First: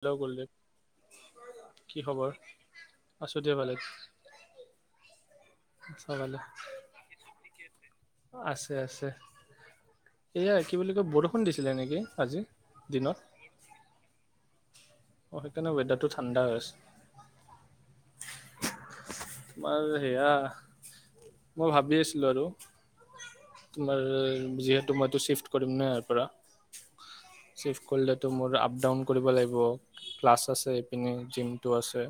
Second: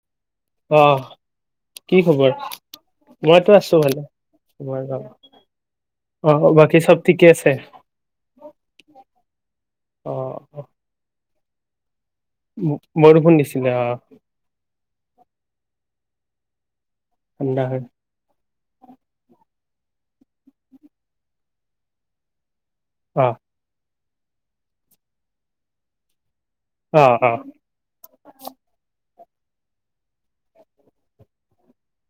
Hello Kuldeep অ কি খবৰ মইতো আছো ভালে আছা ভালে [unintelligible] বাকী চব ঠিকেই আছে আছে আছে অ। ফোন দিছিলে নেকি? আজি দিনত বৰষুণ দিছিলে অহ অ সেইকাৰণে ৱেডাৰ টো ঠাণ্ডা হৈ আছে। ঠাণ্ডা হয়। তোমাৰ সেয়া মই ভাবি আছিলো আৰু অ। আৰু যিহেতু মইতো ছিফ্ট কৰিমে ইয়াৰ অ অ পৰা। চিফ কৰিলে তো মোৰ আপ ডাউন কৰিব লাগিব ক্লাছ আছে এইপিনে জিমটো আছে।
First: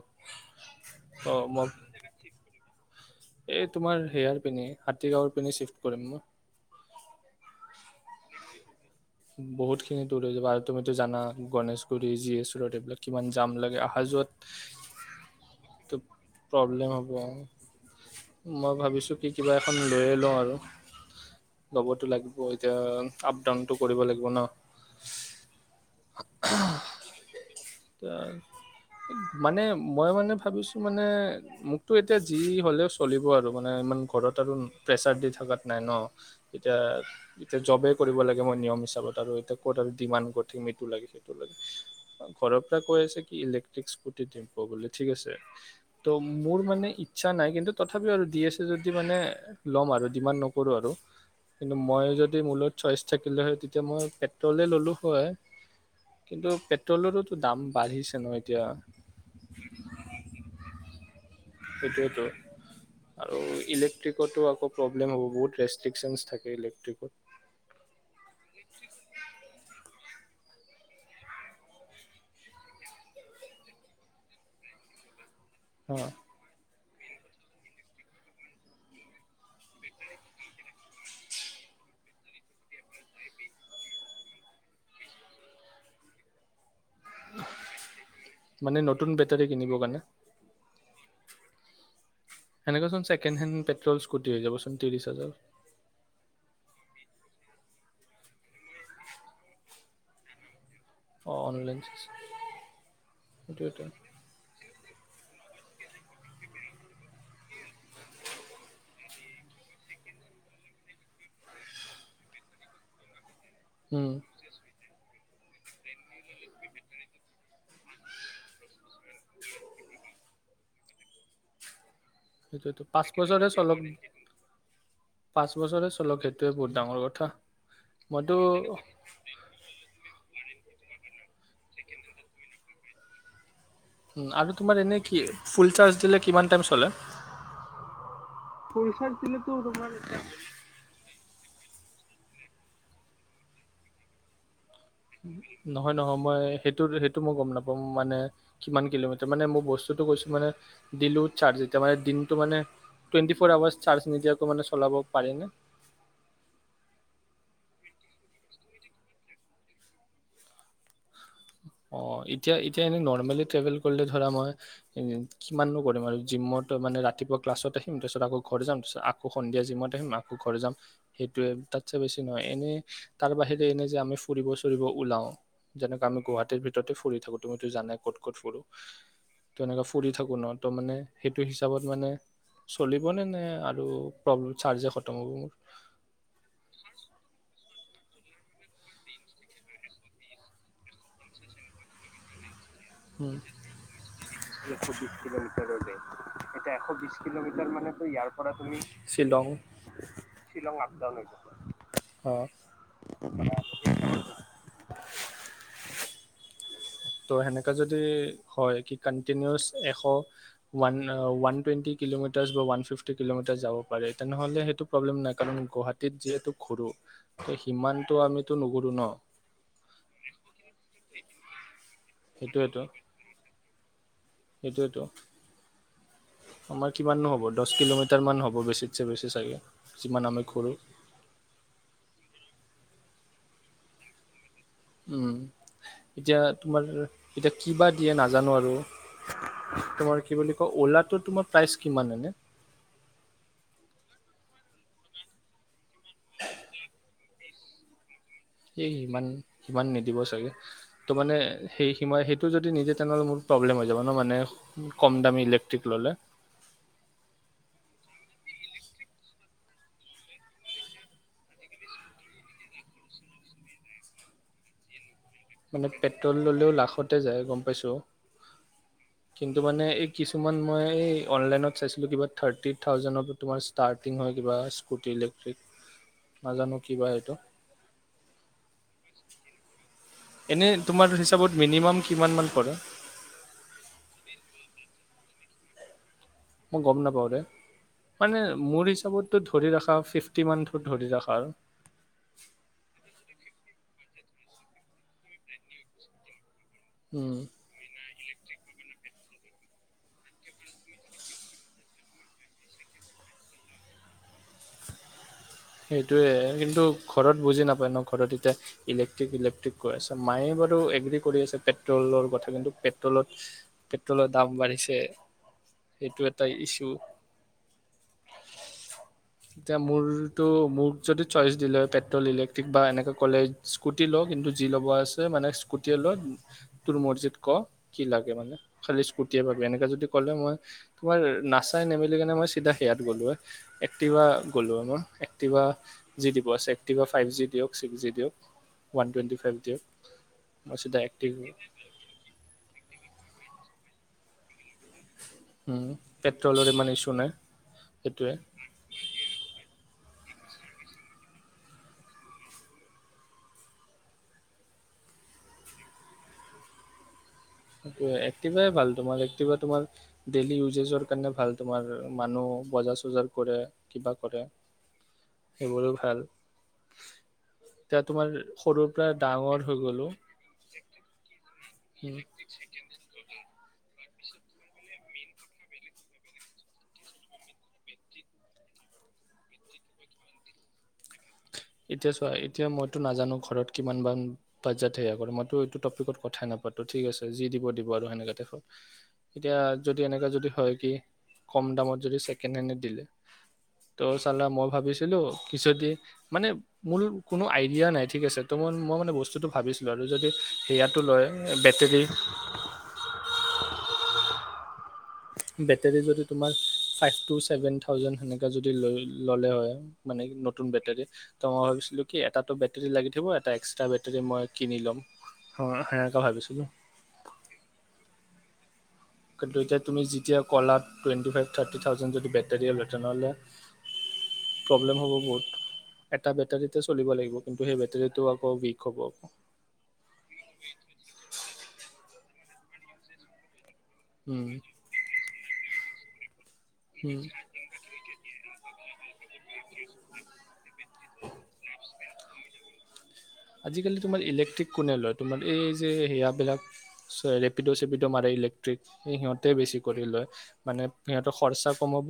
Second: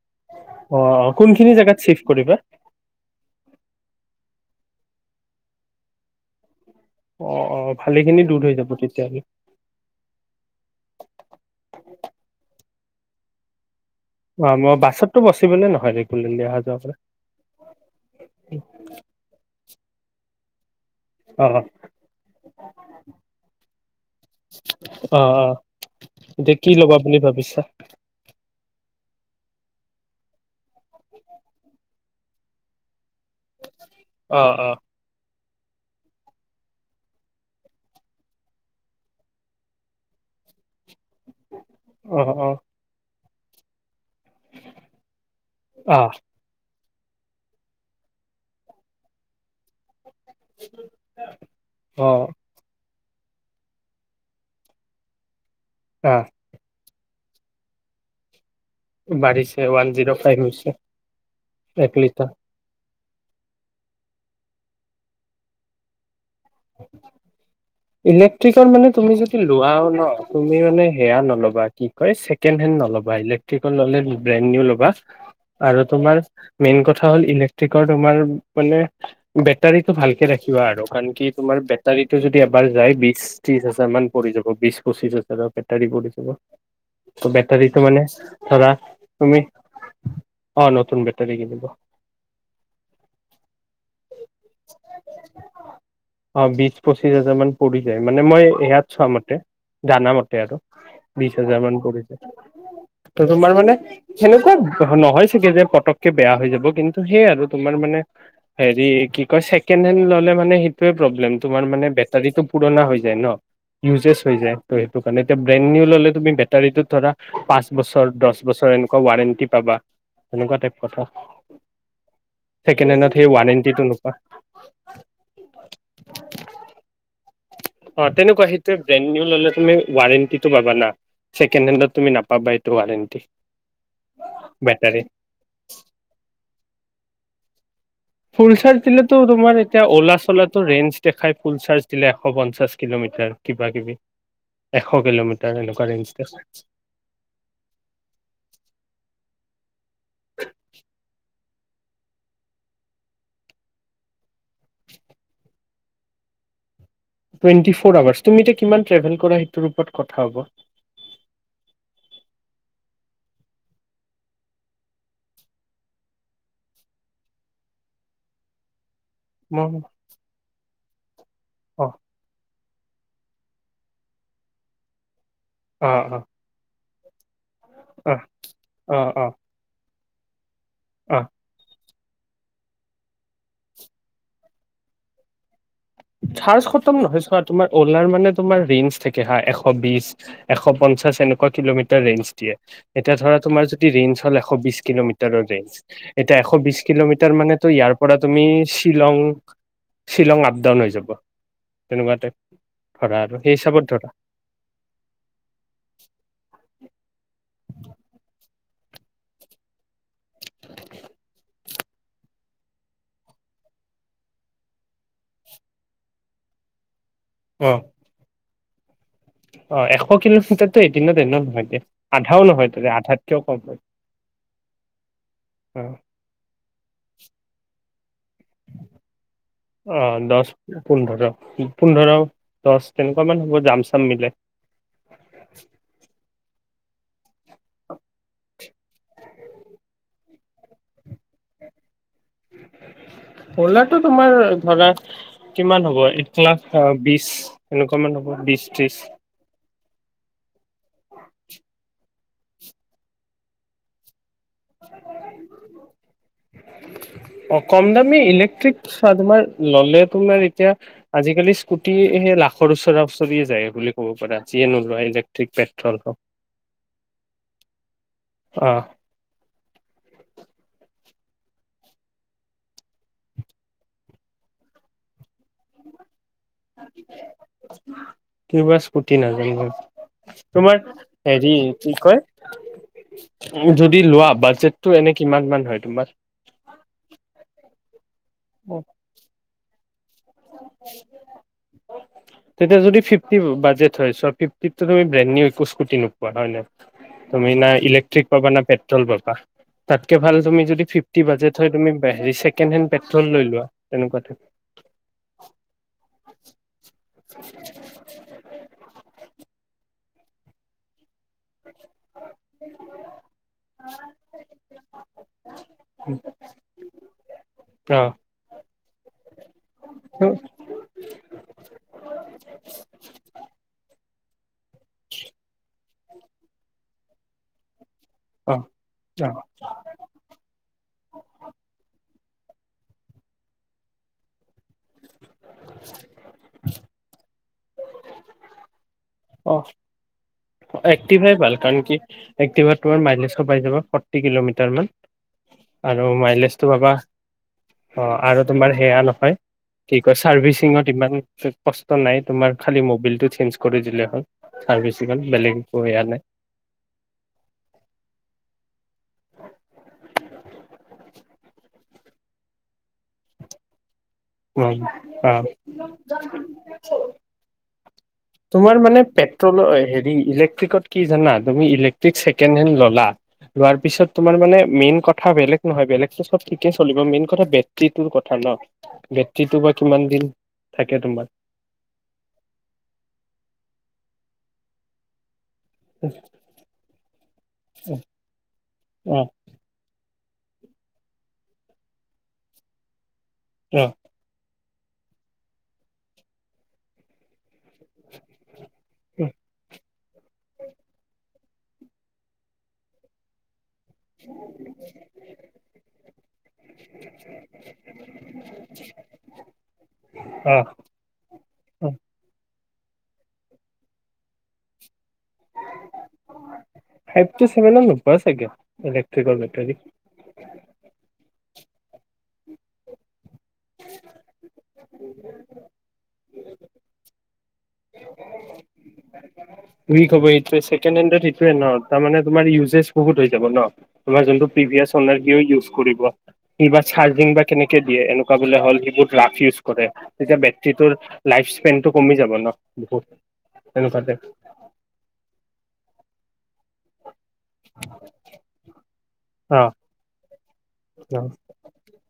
অ অ তো কোনখিনি মই জাগাত চিফ কৰিবা? এই তোমাৰ হেয়াৰ পিনে হাতীগাঁৱৰ পিনে চিফ্ট কৰিম মই অ অ ভালে খিনি দূৰ হৈ যাব তেতিয়া বহুত খিনি দূৰ হৈ যাব আৰু তুমিতো জানা গণেশ [unintelligible] অহা অ মই বাছততো পচিবলে যোৱাত নহয় ৰেগুলাৰলি অহা যোৱা প্ৰব্লেম কৰা হ'ব আৰু মই ভাবিছোঁ কি কিবা খন লৈ এ লওঁঁ আৰু। অ ল'বতো লাগিব এতিয়া আপ ডাউন দিব লাগিব ন অ অ এতিয়া কি ল'বা বুলি ভাবিছা মানে মই মানে ভাবিছো মানে মোকতো এতিয়া যি হলেও চলিব আৰু মানে ইমান ঘৰত অ আৰু অ প্ৰেছাৰ দি থকাত নাই ন এতিয়া এতিয়া জবে কৰিব লাগিব মই নিয়ম হিচাপত আৰু এতিয়া ক'ত আৰু ডিমাড কৰি ঠাকিম সেতু লাগে অ মিটো অ ঘৰৰ পৰা কৈ আছে কি ইলেক্ট্ৰিস্কত [unintelligible] ঠিক আছে অ ত' মোৰ মানে ইচ্ছা নাই কিন্তু তথাপিও আৰু দি এছে যদি মানে ল'ম আৰু ডিমাধ নকৰোঁ আৰু কিন্তু মই অ যদি মূলত ছয়ইছ চাইকেল হয় তেতিয়া মই পেট্ৰলে ল'লোঁ হয় অ টলৰতো দাম বাঢ়িছে নহয় বাঢ়িছে ওৱান জিৰ' ফাইভ হৈছে এক সেইটোৱেতো লিটাৰ আৰু ইলেক্ট্ৰিকতো আকৌ প্ৰব্লেম হ'ব এই ইলেক্ট্ৰিকত ইলেক্ট্ৰিকৰ মানে তুমি যদি লোৱাও ন তুমি মানে সেয়া নল'বা কি কয় ছেকেণ্ড হেণ্ড নল'বা ইলেক্ট্ৰিকেল নলে ব্ৰেণ্ড নেও ল'বা আৰু হা তোমাৰ মেইন কথা চাউণ্ড ইলেক্ট্ৰিকৰ যে বেতাৰিটো ভালকে ৰাখিবা আৰু কাৰণ কি তোমাৰ বাতৰিটো এবাৰ যায় বিশ ত্ৰিশ হাজাৰ মান পৰি যাব বিশ পঁচিশ হাজাৰৰ বেটাৰী পৰি যাব ত বেটাৰীটো মানে ধৰা মানে নতুন তুমি বেটাৰী কিনিবৰ কাৰণে অ নতুন বেট তাৰকে দিব সেনেৱাচোন ছেকেণ্ড হেণ্ড পেট্ৰল স্কুটি হৈ যাবচোন ত্ৰিশ হাজাৰ পঁচিছ হাজাৰ মান পৰি যায় মানে মই ইয়াত চামতে জানামতে আৰু অ বিশ হাজাৰ মান অনলাইন পৰিব পৰিব তোমাৰ মানে সেইটোৱেতো সেনেকুৱা নহয় চাগে যে পতকে বেয়া হৈ যাব কিন্তু সেইয় আৰু তোমাৰ মানে হেৰি কি কয় ছেকেণ্ড হেণ্ড ললে মানে সেইটোয়ে প্ৰব্লেম তোমাৰ মানে বেটাৰীতটো পুৰণা হৈ যায় ন। উম ইউজছ হৈ যায় ত সেইটো। এতিয়া ব্ৰেণ্ড নিউ ললে তুমি বেটাৰীতো ধৰা পাঁচ বছৰ দহ বছৰ অন ৱাৰেণ্টি পাবা তেনেকুৱা টাইপ কথা সেইটোৱেটো ছেকেণ্ড পাঁচ হেণ্ডত সেই বছৰে ৱাৰেণ্টিটো চলক নোপোৱা পাঁচ বছৰে চলক সেইটোয়ে বহুত ডাঙৰ কথা অ মইতো তেনেকুৱা সেইটোৱে ব্ৰেণ্ড ললে তুম ৱণ্টিটো পাবা না ছেকেণ্ড হেণ্ডত তুমি নাপাবা এইটো ৱাৰেণ্টি আৰু তোমাৰ এনে বেটাৰী কি ফুল চাৰজ দিলে কিমান টাই চলে ফুল চাৰ্ দিলেতো তোমাৰ এতিয়া অ'লা চলাটো ৰেঞ্জ দেখাই ফুল চাৰ্জ দিলে এশ পঞ্চাশ কিলোমিটাৰ কিবা কিবি এশ কিলোমিটাৰ এনেকুৱা নহয় ৰেঞ্জ নহয় মই সেইটো সেইটো মই গম নাপাম মানে কিমান কিলোমিটাৰ মানে মোৰ বস্তুতটো কৈছো মানে দিলো মানে দিনটো মানে টেটি ফ আৱাৰ চাৰ্জ নিদিয়াকো মানে চলাব পাৰি ন? টুৱেণ্টি ফৰ আৱাৰ্চ তুমি এতিয়া কিমান ট্ৰেভেল কৰা সেইটোৰ ওপৰত কথা হ'ব। অঁ এতিয়া এতিয়া এনেই নৰ্মেলি ট্ৰেভেল কৰিলে ধৰা মই কিমাননো কৰিম আৰু জিমত মানে ৰাতিপুৱা ক্লাছত আহিম তাৰপিছত আকৌ ঘৰ যাম তাৰপিছতৌ আকৌ সন্ধিয়া মই জিমত আহিম আকৌ ঘৰ যাম সেইটোৱে অ তাতছে বেছি নহয় এনেই তাৰ বাহিৰে এনে যে আমি ফুৰিব চুৰিব ওলাও অ যেনেক অ আমি গুৱাহাটীৰ ফৰি থাকো তুমি জানে অ ক'ত ক'ত অ অ ফুৰোনে পঢ় থোঁ ন ত মানে অ সেইটো হিচাপত মানে চলিবনে নে? আৰু প্ৰব্লেম চাৰ্জে খতম হ'ব মোৰ। চাৰ্জ খতম নহয় চোৱা তোমাৰ অলাৰ মানে তোমাৰ ৰেঞ্জ থাকে হা- এশ বিশ এশ পঞ্চাশ এনেকুৱা কিলোমিটাৰ ৰেঞ্জ দিয়ে। এতিয়া ধৰা উম। তোমাৰ যদি ৰেঞ্জ হ'ল এশ বিশ কিলোমিটাৰৰ ৰেঞ্জ। এতিয়া এশ বিশ কিলোমিটাৰ মানেো ইয়াৰ পৰা তুমি শ্বিলং শ্বিলং আপ ডাউন হৈছে। তেনেকুৱা টাইপ অ', ধৰা আৰু সেই হিচাপত ধৰা। [inaudible] ত' সেনেকে যদি- হয় কি কন্টিনউচ এশৱান ওৱান টুৱেণ্টি কিলোমিটাৰছ বা ওৱান ফিফটি কিলোমিটাৰছ যাব পাৰে তেনেহলে সেইটো প্ৰব্লেম নাই কাৰণ গুৱাহাটীত যিহেতু ঘুৰু। ত- অ সিমানতটো আমি- নুঘুৰো ন? অ এশ কিলোমিটাৰতো এদিনত এনেও নহয়। আধাও নহয় সেইটোৱেতো তাৰ আধাতকেও কম হয়। সেইটোৱেতো। অ- আমাৰ কিমাননো হ'ব? দহ কিলোমিটাৰ- অ যিমান আমি ঘূৰোঁ। দহ- পোন্ধৰ, পোন্ধৰ- দহ। তেনেকুৱাামান হ'ব যাম চাম মিলাই। উম- এতিয়া- তোমাৰ এতিয়া কিবা- কিযে নাজানো আৰু তোমাৰ কি বুলি? অ'লাটোতোমাৰ প্ৰাইচ কি হ'ব? অ'লাটো তোমাৰ- ধৰা কিমান হ'ব? এক লাখ বিশ এনেকুৱা মান হ'ব। বিশ এই ত্ৰিশ ইমান। ইমান নিদিব ছাগে। তো মানে সেই সিমান সেই- টো যদি নিদিয়ে তেনেহ'লে মোৰ প্ৰব্লেম হৈ যাব নহ মানে- কমদামি ইলেক্ট্ৰিক ল'লে। তুমি ইলেক্ট্ৰিক চোৱা তোমাৰ ল'লে তোমাৰ এতিয়া আজিকালি স্কুটি সেই লাখৰ ওচৰা ওচৰিয়ে যায় বুলি ক'ব পাৰা যিয়ে নোলোৱা। মানে পেট্ৰল ললেও লাখতে যায়, গম পাইছো। অ কিন্তু মানে এই কিছুমান মই অনলাইনত চাইছিলো, কিবা থাৰ্টি থাউজেণ্ডৰ পৰা তোমাৰ ষ্টাৰ্টিং হয় কিবা স্কুটি লৈকে কিবা স্কুটি নাজানো মই এনে তোমাৰ হিচাপত হেৰি কি মিনিমাম কয়, কিমান মান পৰে যদি লোৱা বাজেটটো এনেকে কিমান মান হয় তোমাৰ মই গম নাপাওঁ দেই। ফিফটি মানটো ধৰি ৰাখা আৰু তেতিয়া যদি ফিফটি বাজেট হয় চব ফিফটিটো তুমি ব্ৰেড নিউ একো ইচকোটি নোপোৱা হয়নে? উম। তুমি না ইলেক্ট্ৰিক পাবা না পেট্ৰল পাবা। তাতকে ভাল তুমি যদি ফিফটি বাজে হয়‌ তুমি হেৰি চেকেণ্ড হেণ্ড পেট্ৰ'ল খন লৈ লোৱা তেনেকুৱাতে সেইটোৱে কিন্তু ঘৰত বুজি নাপায় নহ ঘৰত এতিয়া ইলেক্ট্ৰিক ইলেক্ট্ৰিক কৈ আছে। মায়ে বাৰু এগ্ৰী কৰি আছে পেট্ৰলৰ কথা কিন্তু পেট্ৰলত পেট্ৰলৰ দাম বাঢ়িছে সেইটো এটা ইছু, অ', এতিয়া মোৰ মোক যদি চইচ দিলে হয় পেট্ৰ'ল, ইলেক্ট্ৰিক বা এনেকে ক'লে ইচকোটি হিল কিন্তু যি ল'ব আছে মানে স্কুটিয়ে লোৱা তোৰ মৰজিট কহ কি লাগে মানে অ', খালি অ', স্কুটিয়ে পাব এনেকে যদি ক'লে মই তোমাৰ নাচাই নেমেলি [unintelligible] কিনা মই চিধা সেয়াত গলো হয়, একটিভাট গলো হয় মই একটিভা যি দিব আছে একটিভা ফাইভ জি দিয়ক চিগজি দিয়ক ওৱান টুৱেণ্টি ফাইভ অ', দিয়ক মই চিধা এক্টিভ এক্টিভাই ভাল কাৰণ কি এক্টিভাত তোমাৰ মাইলেজো পায় যাবা। আৰু ফৰটি কিলোমিটাৰ তাৰ মান আৰু মাইলেজটো পেট্ৰলৰ ইমান পাবা ইছ্যু নাই অহ সেইটোৱে আৰু তোমাৰ হেয়া নহয় কি চাৰ্ভিচিঙত ইমান কষ্ট নাই, তোমাৰ খালি মবিলটো চেঞ্জ কৰি দিলে হ'ল। চাৰ্ভি ইমান বেলেগ একো সেয়া নাই। সেইটোৱে একটিভাই ভাল তোমাৰ, একটিভা তোমাৰ ডেইলি ইউজেজৰ কাৰণে ভাল। তোমাৰ মানুহ বজাৰ চজাৰ কৰে কিবা কৰে অ অ সেইবোৰো ভাল এতিয়া তোমাৰ সৰুৰ মানে পৰা পেট্ৰল ডাঙৰ হৈ গ'লো হেলেক্ট্ৰিকত কি জানা তুমি ইলেক্ট্ৰিক উম, ছেকেণ্ড হেণ্ড ল'লা লোৱাৰ পিছত তোমাৰ মানে মেইন কথা বেলেগ নহয় বেলেগতো চব ঠিকেই চলিব মেইন কথা বেট্ৰিটোৰ কথা ন বেট্ৰিটো বা কিমান দিন থাকে তোমাৰ এতিয়া চোৱা এতিয়া মইতো নাজানো ঘৰত কিমানান [unintelligible] বজাত সেয়া কৰে মই ক নাপাতো ঠিক আছে যি দিব দিব আৰু সেনেকাতে অ এতিয়া যদি এনেকা যদি হয় কি কম দামত যদি ছেকেণ্ড হেণ্ড এ দিলে অ ত চল মগ ভাবিছিলো কিছুদি মানে মোৰ কোনো আইডিয়া নাই ঠিক আছে তই মই মান বস্তুটো ভাবিছো লদি যদি সেয়াটো লয় বেটেৰী উ বেটেৰী তোমাৰ চেভেন [unintelligible] থাওজেন ললে হয় মানে নতুন বেটেৰী মই অ ভাবো কি এটা [unintelligible] বেটে লাগি থাকিব [unintelligible] এটা এক্সট্ৰা বেটেৰী মই কিনি ল'ম হ- সেনেকা ভাবিছিলো ফাইভ টু চেভন ন পোৱাছোকে কিন্তু এতিয়া তুমি যেতিয়া ক'লাত টুৱেণ্টি ফাইভ থাৰ্টি থাউেণ্ড যদি বেটৰী লেটন'লৈ প্ৰব্লেম হ'ব বহুত এটা বেটাৰীতে চলিব লাগিব কিন্তু সেই বেটাৰীটো আকৌ উইক হ'ব আকৌ। উক হবটোৱেছেকে [unintelligible] টোৱে ন তাৰমানে তোমাৰ ইউজেজ বহুত হৈ যাব ন তোমাৰ যোনটো উম প্ৰিভিয়াছাৰ ইউজ কৰিব উম, চাৰ্জিং বা কেনেকে দিয়ে এনেকুৱা বোলে হল সত ৰাফ ই কৰে তেতিয়া বেটৰ লাই্পেন কমি যাব ন বিখ আজ তমাৰলেকট্টীক কোনে লয় ত যে সেয়াবিলাক ৰেপিডো চেপিডো মাৰে ইলেক্ট্ৰিক সিহঁতে অ বেছি কৰি লয় মানে অ সিহঁতৰ খৰচা কমাব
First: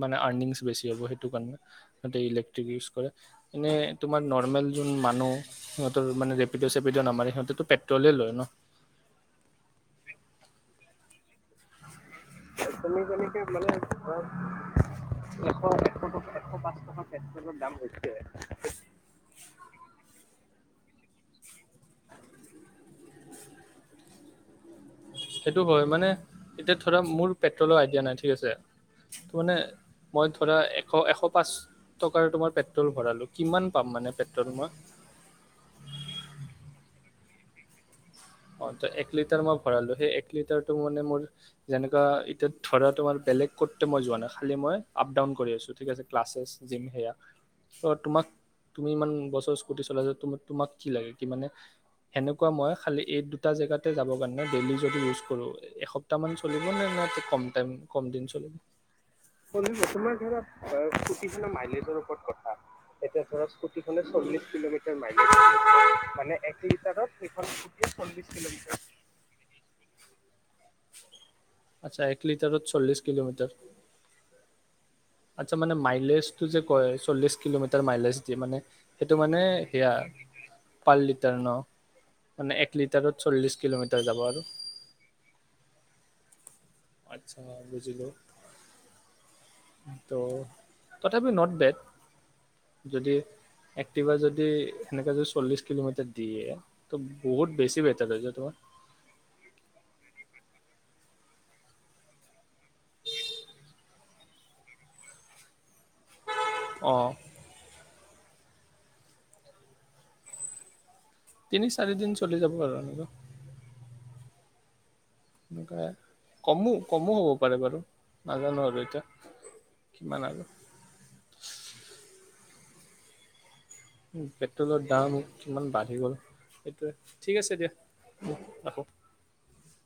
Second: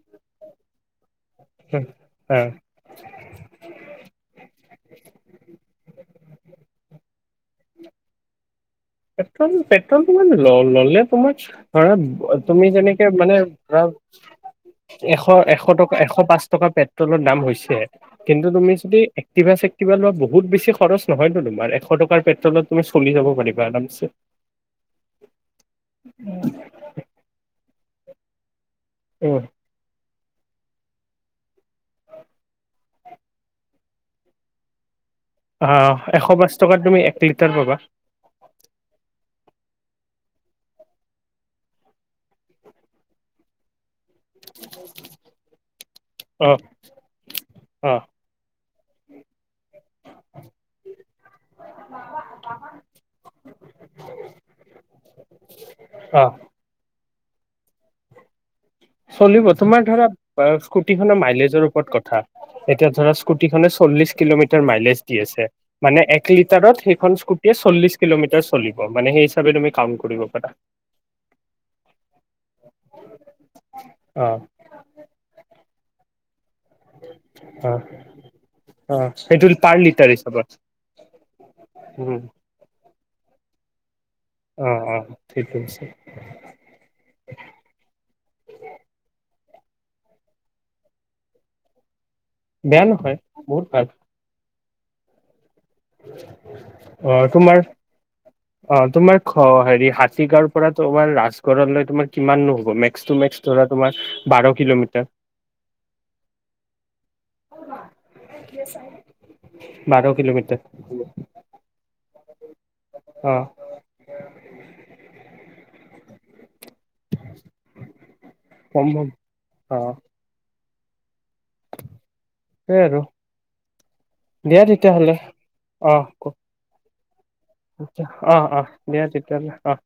মানে আৰ্নিংছ বেছি হ'ব সেইটো ণে সতে অ ইলেক্ট্ৰিক ইউজ কৰে এনেই তোমাৰ নৰ্মেল যোন মানুহ সিহঁতৰ মান ৰেপিডঅ চেপিড নামাৰে সিহঁতেটো পেট্ৰলে লয় ন পেট্ৰল পেট্ৰল তোমাৰ ল ললে তোমাৰ ধৰা তুমি যেনেকে মানে ধৰা এশ এশ টকা এশ পাঁচ টকা পেট্ৰলৰ দাম হৈছে কিন্তু তুমি যদি এক্টিভা চেক্টিভা লোৱা বহুত বেছি খৰচ নহয়তো তোমাৰ এশ টকাৰ পেট্ৰলত তুমি চলি যাব পাৰিবা আছে সেইটো হয় মানে এতিয়া ধৰা মোৰ পেট্ৰলৰ আইডিয়া নাই ঠিক আছে ত উম মানে মই ধৰা এশ এশ পাঁচ টকাৰ তোমাৰ পেট্ৰল ভৰালো কিমান পাম মানে পেট্ৰল মই অ এশ পাঁচ টকাত তুমি এক লিটাৰ পাবা অ ত এক লিটাৰ মই ভৰালো সেই এক লিটাৰটো মানে মোৰ যেনেকুৱা এতিয়া ধৰা তোমাৰ বেলেগ কত মই যোৱা নাই খালী মই আপ ডাউন কৰি আছোঁ ঠিক আছে ক্লাছেছ অ জিম সেয়া অ ত' তোমাক তুমি ইমান গছৰ চলা য ত তোমাক কি লাগে কি মানে সেনেকুৱা মই খালী এই দুটা জেগাতে যাবৰ কাৰণে ডেইলি যদি ইউজ কৰো এসপ্তাহ অ মান চলিব নে ন কম টাইম চলিব তোমাৰ ধৰা স্কুটিখনৰ বুজি মাইলেজৰ ওপৰত কথা এতিয়া ধৰা স্কুটিখনে চল্লিশ পোৱা কিলোমিটাৰ মাইলেজ দি আছে মানে এক লিটাৰত সেইখন স্কুটিয়ে চল্লিশ নাই কিলোমিটাৰ চলিব মানেই সেই হিচাপে তুমি কাউণ্ট কৰিব পাৰা বুজি পোৱা নাই এক লিটাৰত চল্লি কিলোমিটাৰ অ আচছা মানে মাইলেজ চল্লিশ অ কিলোমিটাৰ মাইলেজ দি মানে অ সেইটো মানে পাৰ সেয়া লিটাৰ হিচাপত পাৰ লিটাৰ উম মানে এক লিটাৰত এক লিটাৰত চলিচ কিলমিটাৰ অ অ ঠিক আচ্ছা বুজিলো ত' তথাপি নট বেড বেয়া যদি নহয় বহুত ভাল একটিভা যদি এনেকা যে চলিছে কিলোমিটাৰ দিয়ে অ বহুত তোমাৰ বেছি বেটৰ হৈ হৈছে অ খ হেৰি তোমাৰ হাতীগাঁওৰ তোমাৰ ৰাজগড় তোমাৰ কিমান নহ'ব মেক্স মেক্স ধৰা তোমাৰ বাৰ কিলোমিটাৰ অ', অবা বাৰ কিলোমিটৰ উ তিনি চাৰি দিন চলি যাব আৰু অ এনেকে কমো কমো হ'ব পাৰে বাৰু নাজানো আৰু কম এতিয়া অ কিমান আৰু সেই আৰু দিয়া পেট্ৰলৰ দাম তেতিয়াহ'লে কিমান বাঢ়ি গ'ল সেইটোৱে ঠিক আছে দিয়া অঁহ অঁ ৰাখোঁ। দিয়া তেতিয়াহ'লে আঁহ